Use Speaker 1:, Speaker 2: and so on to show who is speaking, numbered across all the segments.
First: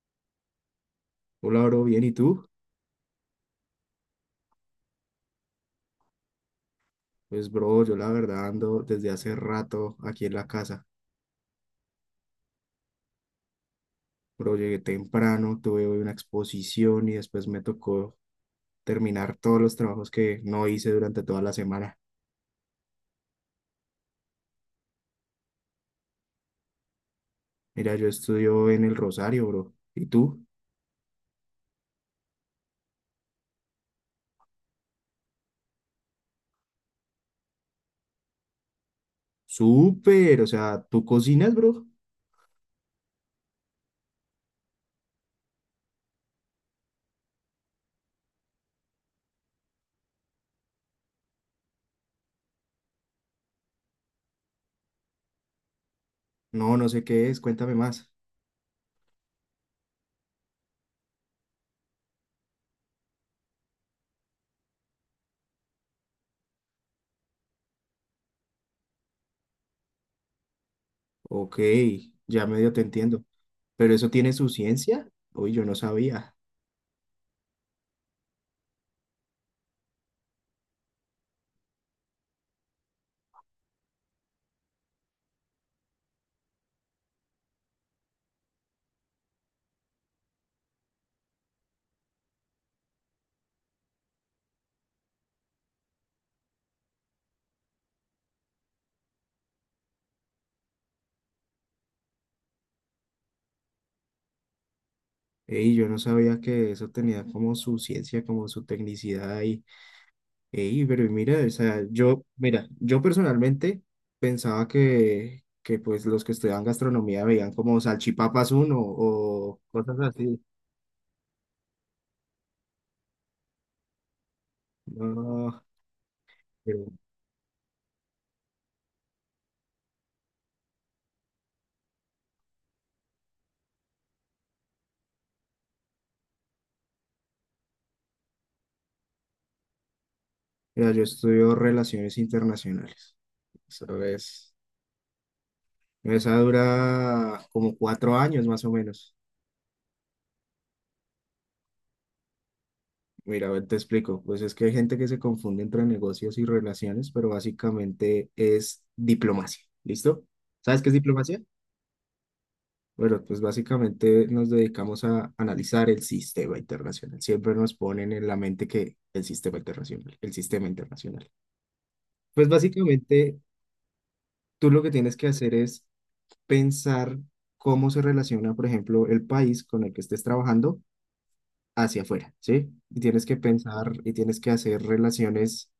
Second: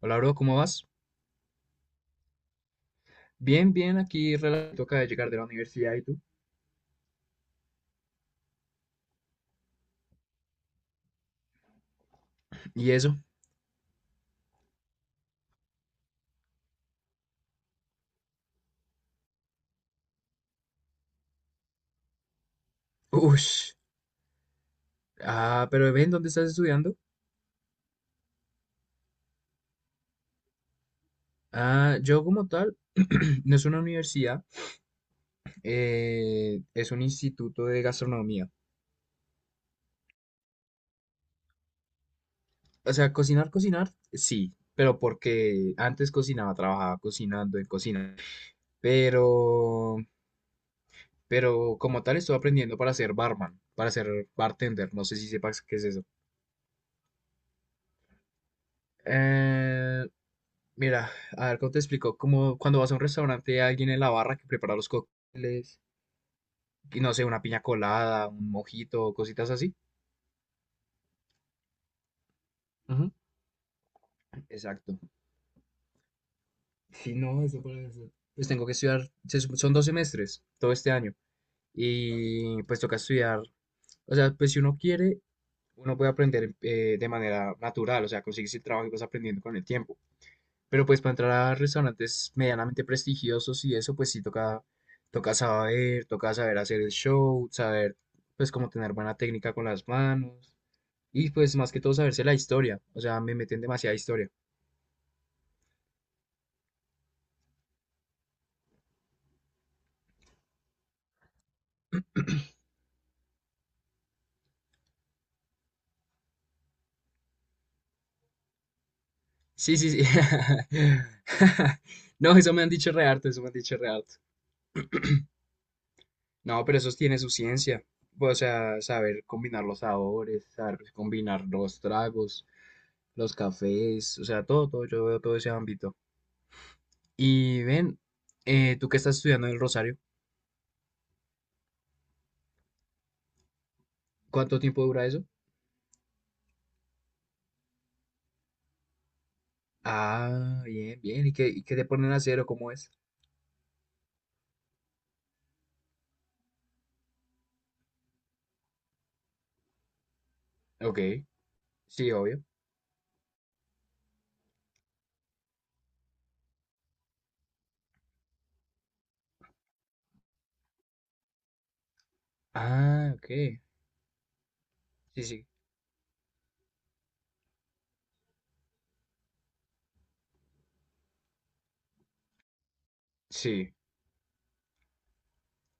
Speaker 1: Hola, bro, ¿cómo vas?
Speaker 2: Hola, bro, bien, ¿y tú?
Speaker 1: Bien, bien, aquí relato acaba de llegar de la universidad, ¿y tú?
Speaker 2: Pues, bro, yo la verdad ando desde hace rato aquí en la casa.
Speaker 1: ¿Y eso?
Speaker 2: Bro, llegué temprano, tuve hoy una exposición y después me tocó terminar todos los trabajos que no hice durante toda la semana.
Speaker 1: Ush. Ah, pero ven, ¿dónde estás estudiando?
Speaker 2: Mira, yo estudio en el Rosario, bro. ¿Y tú?
Speaker 1: Ah, yo como tal, no es una universidad, es un instituto de gastronomía.
Speaker 2: Súper, o sea, ¿tú cocinas, bro?
Speaker 1: O sea, cocinar, cocinar, sí, pero porque antes cocinaba, trabajaba cocinando en cocina. Pero, pero como tal estoy aprendiendo para ser barman, para ser bartender, no sé si sepas qué es eso.
Speaker 2: No, no sé qué es, cuéntame más.
Speaker 1: Eh, Mira, a ver, ¿cómo te explico? Como cuando vas a un restaurante, hay alguien en la barra que prepara los cócteles, y no sé, una piña colada, un mojito, cositas así.
Speaker 2: Ok, ya medio te
Speaker 1: Ujú.
Speaker 2: entiendo. ¿Pero eso tiene su
Speaker 1: Exacto.
Speaker 2: ciencia? Uy, yo no sabía.
Speaker 1: Sí, no, eso para eso. Pues tengo que estudiar, son dos semestres todo este año y pues toca estudiar, o sea, pues si uno quiere, uno puede aprender de manera natural, o sea, consigues el trabajo y vas aprendiendo con el tiempo. Pero pues para entrar a restaurantes medianamente prestigiosos y eso, pues sí toca, toca saber hacer el show, saber pues como tener buena técnica con las manos y pues más que todo saberse la historia. O sea, me meten demasiada historia.
Speaker 2: Ey, yo no sabía que eso tenía como su ciencia, como su tecnicidad ahí. Ey, pero mira, o sea, yo personalmente pensaba que pues los que estudiaban gastronomía veían como salchipapas uno o
Speaker 1: Sí, sí,
Speaker 2: cosas
Speaker 1: sí.
Speaker 2: así.
Speaker 1: No, eso me han dicho re harto, eso me han dicho re harto.
Speaker 2: No,
Speaker 1: No, pero
Speaker 2: pero,
Speaker 1: eso tiene su ciencia. O sea, saber combinar los sabores, saber combinar los tragos, los cafés, o sea, todo, todo, yo veo todo ese ámbito. Y ven, tú que estás estudiando en el Rosario,
Speaker 2: mira, yo estudio relaciones internacionales. Eso es,
Speaker 1: ¿cuánto tiempo dura eso?
Speaker 2: esa dura como 4 años más o menos.
Speaker 1: Ah, bien, bien. Y qué te ponen a hacer o cómo es?
Speaker 2: Mira, a ver, te explico. Pues es que hay gente que se confunde entre negocios y relaciones, pero básicamente es diplomacia. ¿Listo? ¿Sabes qué es
Speaker 1: Ok,
Speaker 2: diplomacia?
Speaker 1: sí, obvio.
Speaker 2: Bueno, pues básicamente nos dedicamos a analizar el sistema internacional. Siempre nos ponen en la mente que el sistema internacional, el sistema internacional. Pues
Speaker 1: Ah, ok.
Speaker 2: básicamente tú lo que tienes
Speaker 1: Sí,
Speaker 2: que
Speaker 1: sí.
Speaker 2: hacer es pensar cómo se relaciona, por ejemplo, el país con el que estés trabajando hacia afuera, ¿sí? Y tienes que
Speaker 1: Sí,
Speaker 2: pensar y tienes que hacer relaciones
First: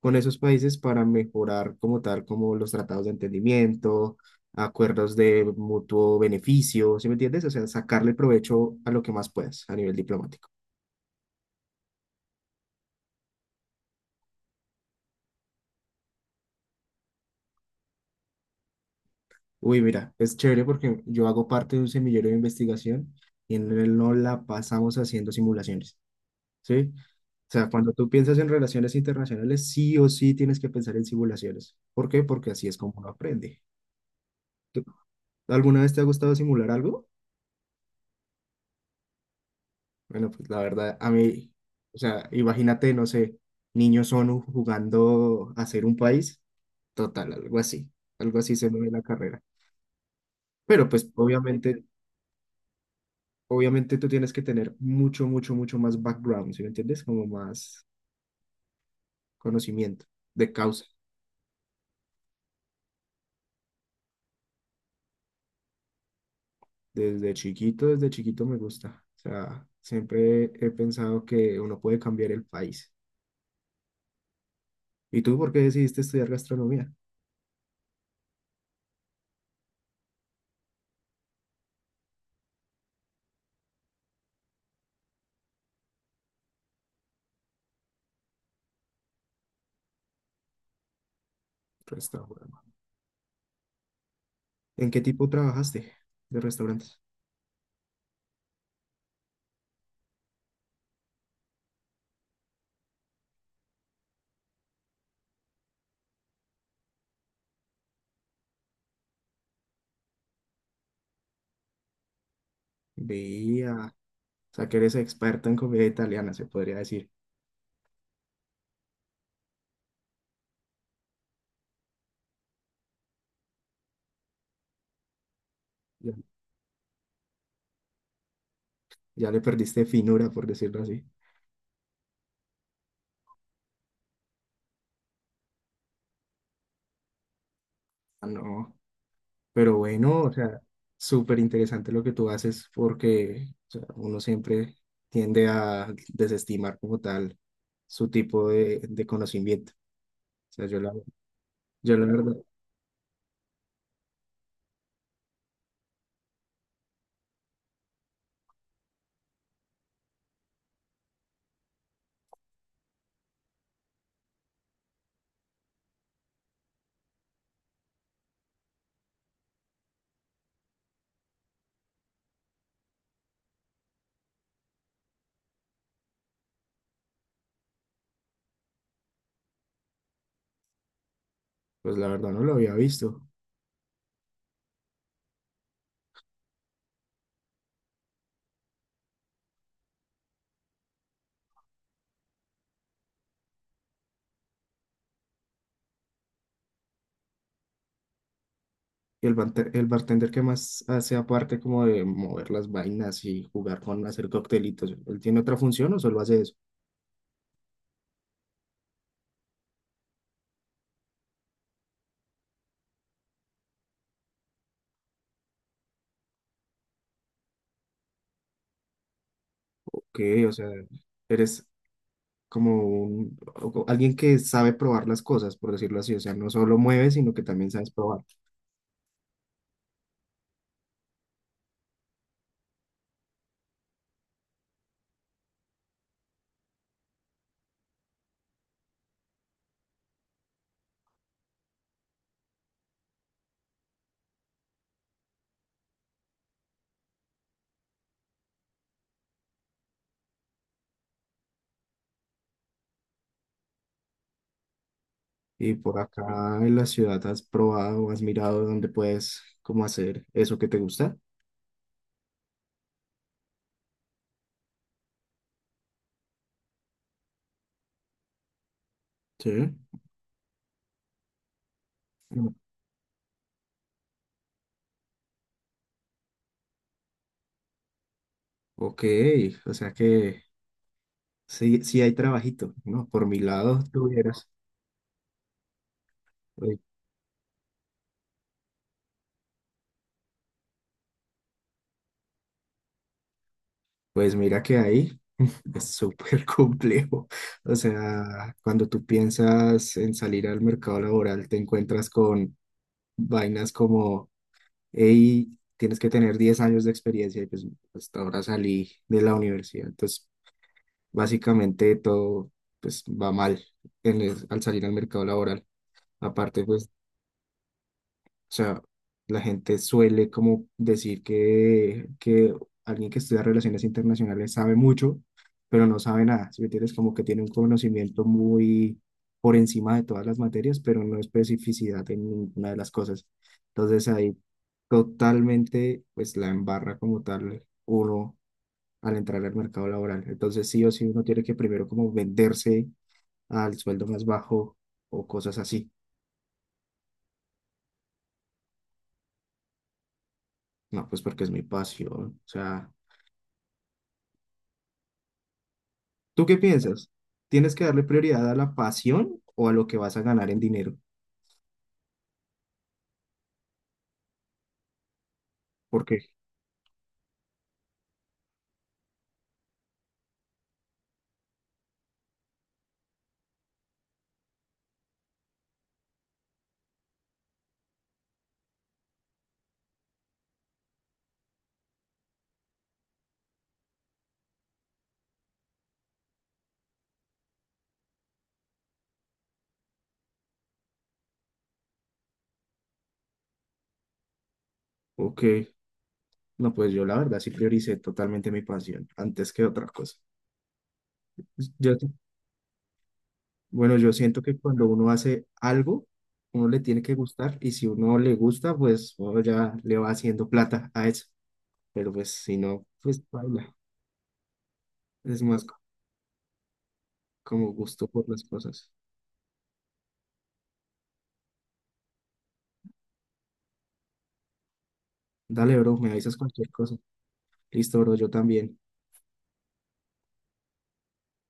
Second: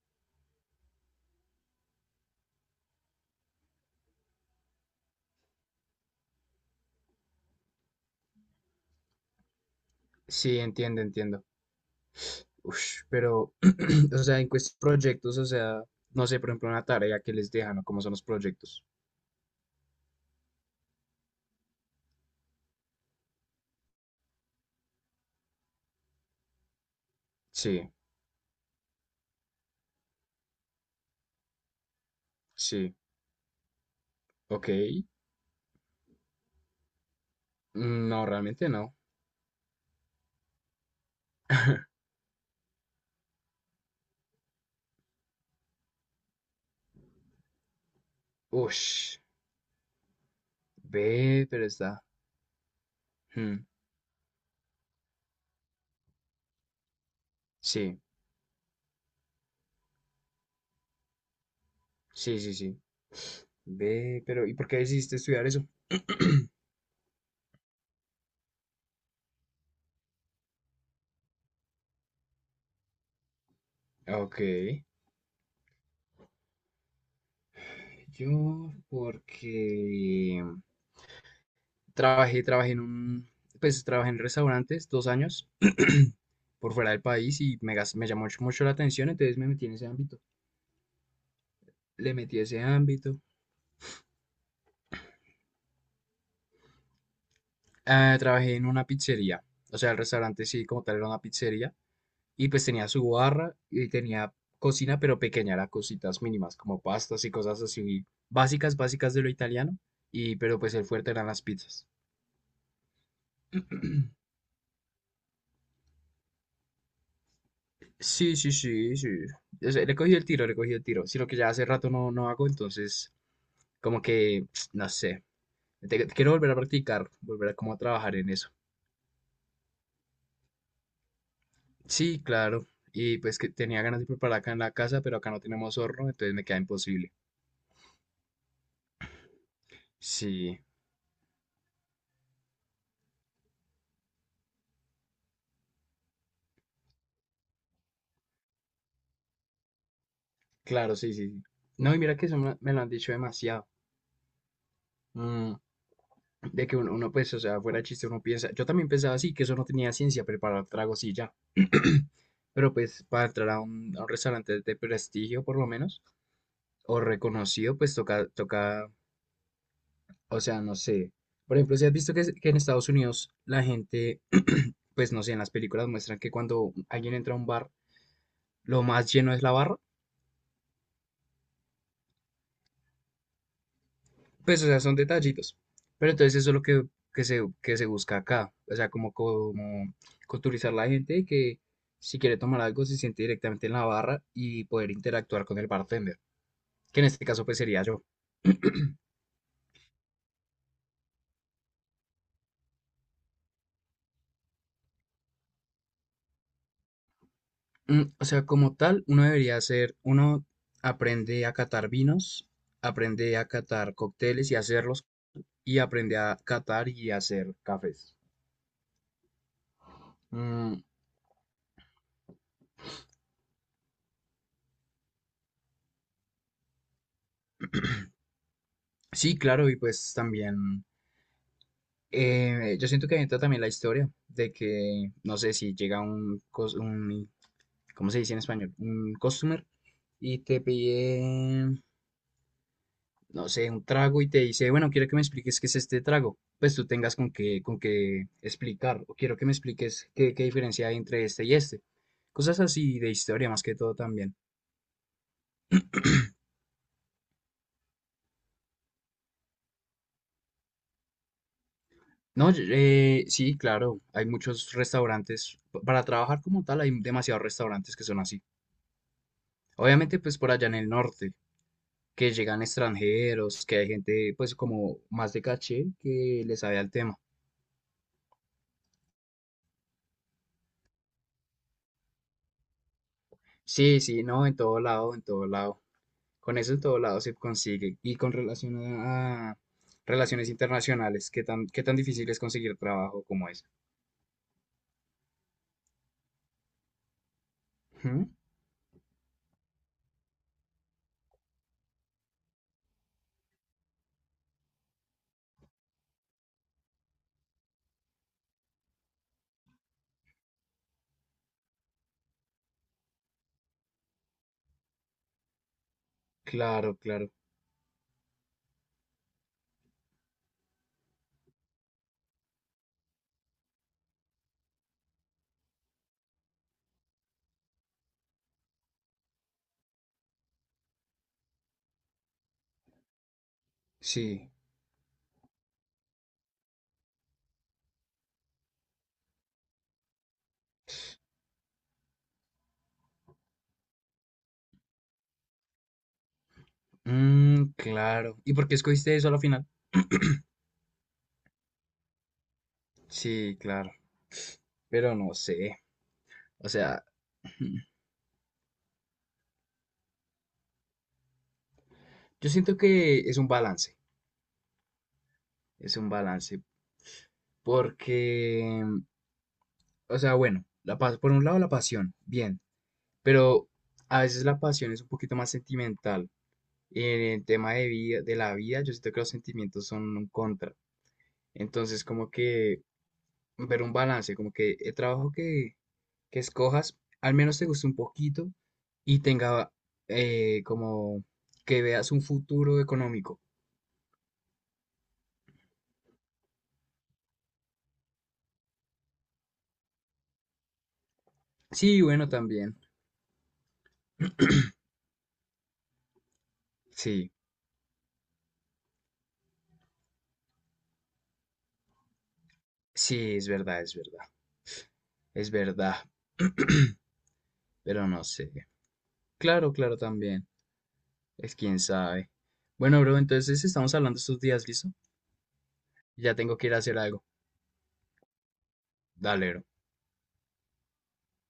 Speaker 2: con esos países para mejorar como tal, como los tratados de entendimiento, acuerdos de mutuo beneficio, ¿sí me entiendes? O sea, sacarle provecho a lo que más puedas a nivel diplomático.
Speaker 1: sí, entiendo, entiendo. Ush, pero, o sea, proyectos, o sea, no sé, por ejemplo, una tarea que les dejan o cómo son los proyectos.
Speaker 2: Uy, mira, es chévere porque yo hago parte de un semillero de investigación y en él no la pasamos haciendo simulaciones, ¿sí? O sea,
Speaker 1: Sí,
Speaker 2: cuando tú piensas en relaciones internacionales, sí o sí tienes que pensar en simulaciones. ¿Por qué? Porque así es
Speaker 1: sí,
Speaker 2: como uno aprende.
Speaker 1: ok.
Speaker 2: ¿Tú- ¿Alguna vez te ha gustado simular algo?
Speaker 1: Mm, no, realmente no.
Speaker 2: Bueno, pues la verdad, a mí, o sea, imagínate, no sé, niños ONU jugando a ser un país, total, algo así se me ve la
Speaker 1: Ush,
Speaker 2: carrera. Pero pues
Speaker 1: ve, pero
Speaker 2: obviamente,
Speaker 1: está. Hmm.
Speaker 2: obviamente tú tienes que tener mucho, mucho, mucho más background, ¿sí me entiendes? Como más
Speaker 1: Sí.
Speaker 2: conocimiento de causa.
Speaker 1: Sí, sí, sí. Ve, pero ¿y por qué decidiste estudiar eso?
Speaker 2: Desde chiquito me gusta. O sea, siempre he pensado que uno puede cambiar el país.
Speaker 1: Ok.
Speaker 2: ¿Y tú por qué decidiste estudiar gastronomía?
Speaker 1: Yo, porque trabajé en un, pues trabajé en restaurantes dos años por fuera del país y me llamó mucho, mucho la atención, entonces me metí en ese ámbito. Le metí
Speaker 2: Restaurante.
Speaker 1: ese ámbito.
Speaker 2: ¿En qué tipo trabajaste de restaurantes?
Speaker 1: Ah, trabajé en una pizzería, o sea, el restaurante sí, como tal, era una pizzería. Y pues tenía su barra y tenía cocina, pero pequeña, era cositas mínimas, como pastas y cosas así básicas, básicas de lo italiano. Y, pero pues el fuerte eran las pizzas.
Speaker 2: Veía, o sea que eres experta en comida italiana, se podría decir.
Speaker 1: Sí, sí, sí, sí. O sea, le cogí el tiro, le cogí el tiro. Sino que ya hace rato no hago, entonces como que, no sé,
Speaker 2: Ya,
Speaker 1: quiero volver a practicar, volver a como a trabajar en eso.
Speaker 2: ya le perdiste finura, por decirlo así.
Speaker 1: Sí, claro. Y pues que tenía ganas de preparar acá en la casa, pero acá no tenemos horno, entonces me queda imposible.
Speaker 2: Ah, no, pero bueno, o sea,
Speaker 1: Sí,
Speaker 2: súper interesante lo que tú haces porque o sea, uno siempre tiende a desestimar como tal su tipo de conocimiento. O sea,
Speaker 1: claro, sí, sí, sí. No,
Speaker 2: yo
Speaker 1: y
Speaker 2: la
Speaker 1: mira que
Speaker 2: verdad,
Speaker 1: eso me lo han dicho demasiado. Mm, de que uno, uno, pues, o sea, fuera chiste, uno piensa, yo también pensaba así, que eso no tenía ciencia, preparar tragos y ya. Pero pues para entrar a un restaurante de prestigio, por lo menos, o reconocido, pues toca, toca, o sea, no sé. Por ejemplo, si has visto que, que en Estados Unidos la gente, pues no sé, en las películas muestran que cuando alguien entra a un bar, lo más lleno es la barra.
Speaker 2: pues la verdad no lo había visto.
Speaker 1: Pues, o sea, son detallitos. Pero entonces eso es lo que, que se busca acá. O sea, como, como culturizar la gente y que si quiere tomar algo se siente directamente en la barra y poder interactuar con el bartender, que en este caso pues sería yo.
Speaker 2: Y el, el bartender que más hace aparte como de mover las vainas y jugar con hacer coctelitos, ¿él tiene otra función o solo hace eso?
Speaker 1: Mm, o sea, como tal, uno aprende a catar vinos, aprende a catar cócteles y hacerlos, y aprende a catar y hacer cafés.
Speaker 2: Que, o sea,
Speaker 1: Mm,
Speaker 2: eres como alguien que sabe probar las cosas, por decirlo así, o sea, no solo mueves, sino que también sabes probar.
Speaker 1: sí, claro, y pues también yo siento que entra también la historia de que, no sé, si llega un, cos- un, ¿cómo se dice en español? Un customer y te pide, no sé, un trago y te dice, bueno, quiero que me expliques qué es este trago. Pues tú tengas con qué explicar, o quiero que me expliques qué, qué diferencia hay entre este y este. Cosas así de historia más que todo también.
Speaker 2: Y por acá en la ciudad has probado, has mirado dónde puedes como hacer eso que te gusta.
Speaker 1: No, yo- sí, claro, hay muchos restaurantes. Para trabajar como tal hay demasiados restaurantes que son así.
Speaker 2: Sí.
Speaker 1: Obviamente, pues por allá en el norte, que
Speaker 2: Mm.
Speaker 1: llegan extranjeros, que hay gente pues como más de caché que le sabe al tema.
Speaker 2: Ok, o sea que sí, sí hay trabajito, ¿no? Por mi lado
Speaker 1: Sí, sí, no,
Speaker 2: tuvieras.
Speaker 1: en todo lado, en todo lado. Con eso
Speaker 2: Uy,
Speaker 1: en todo lado se consigue. Y con relación a relaciones internacionales, qué tan difícil es conseguir trabajo como ese?
Speaker 2: pues mira que ahí es súper complejo. O
Speaker 1: Ujú.
Speaker 2: sea, cuando tú piensas en salir al mercado laboral, te encuentras con vainas como y tienes que tener 10 años de experiencia y pues hasta ahora salí de la universidad. Entonces, básicamente todo pues va mal al salir al mercado laboral. Aparte, pues
Speaker 1: Claro, claro,
Speaker 2: o sea, la gente suele como decir que alguien que estudia relaciones internacionales sabe mucho, pero no sabe nada. Si me entiendes, como que tiene un conocimiento muy por encima de todas las materias, pero no especificidad en ninguna de las cosas. Entonces ahí
Speaker 1: sí.
Speaker 2: totalmente pues la embarra como tal uno al entrar al mercado laboral. Entonces sí o sí uno tiene que primero como venderse al sueldo más bajo o cosas así.
Speaker 1: Mm, claro. ¿Y por qué escogiste eso a la final?
Speaker 2: No, pues porque es mi pasión. O sea...
Speaker 1: Sí, claro. Pero no sé.
Speaker 2: ¿Tú qué
Speaker 1: O sea,
Speaker 2: piensas? ¿Tienes que darle prioridad a la pasión o a lo que vas a ganar en dinero?
Speaker 1: yo siento que es
Speaker 2: ¿Por
Speaker 1: un
Speaker 2: qué?
Speaker 1: balance, porque o sea, bueno, por un lado la pasión, bien, pero a veces la pasión es un poquito más sentimental. En el tema de vida, de la vida, yo siento que los sentimientos son un contra. Entonces, como que ver un balance, como que que escojas, al menos te guste un poquito y tenga como que veas un futuro económico.
Speaker 2: Ok, no, pues yo la verdad sí prioricé totalmente mi pasión antes que otra cosa. Yo,
Speaker 1: Sí, bueno, también.
Speaker 2: bueno, yo siento que cuando uno hace algo, uno le tiene que
Speaker 1: Sí,
Speaker 2: gustar y si uno le gusta, pues uno ya le va haciendo plata a eso. Pero pues si no, pues
Speaker 1: sí, es
Speaker 2: baila.
Speaker 1: verdad, es verdad.
Speaker 2: Es
Speaker 1: Es
Speaker 2: más co-
Speaker 1: verdad.
Speaker 2: Como
Speaker 1: Pero
Speaker 2: gusto
Speaker 1: no
Speaker 2: por las
Speaker 1: sé.
Speaker 2: cosas.
Speaker 1: Claro, claro, también. Es quién sabe. Bueno, bro, entonces estamos hablando estos días, ¿listo?
Speaker 2: Dale, bro, me avisas
Speaker 1: Ya tengo que
Speaker 2: cualquier
Speaker 1: ir a
Speaker 2: cosa.
Speaker 1: hacer algo.
Speaker 2: Listo, bro, yo también.
Speaker 1: Dale, bro.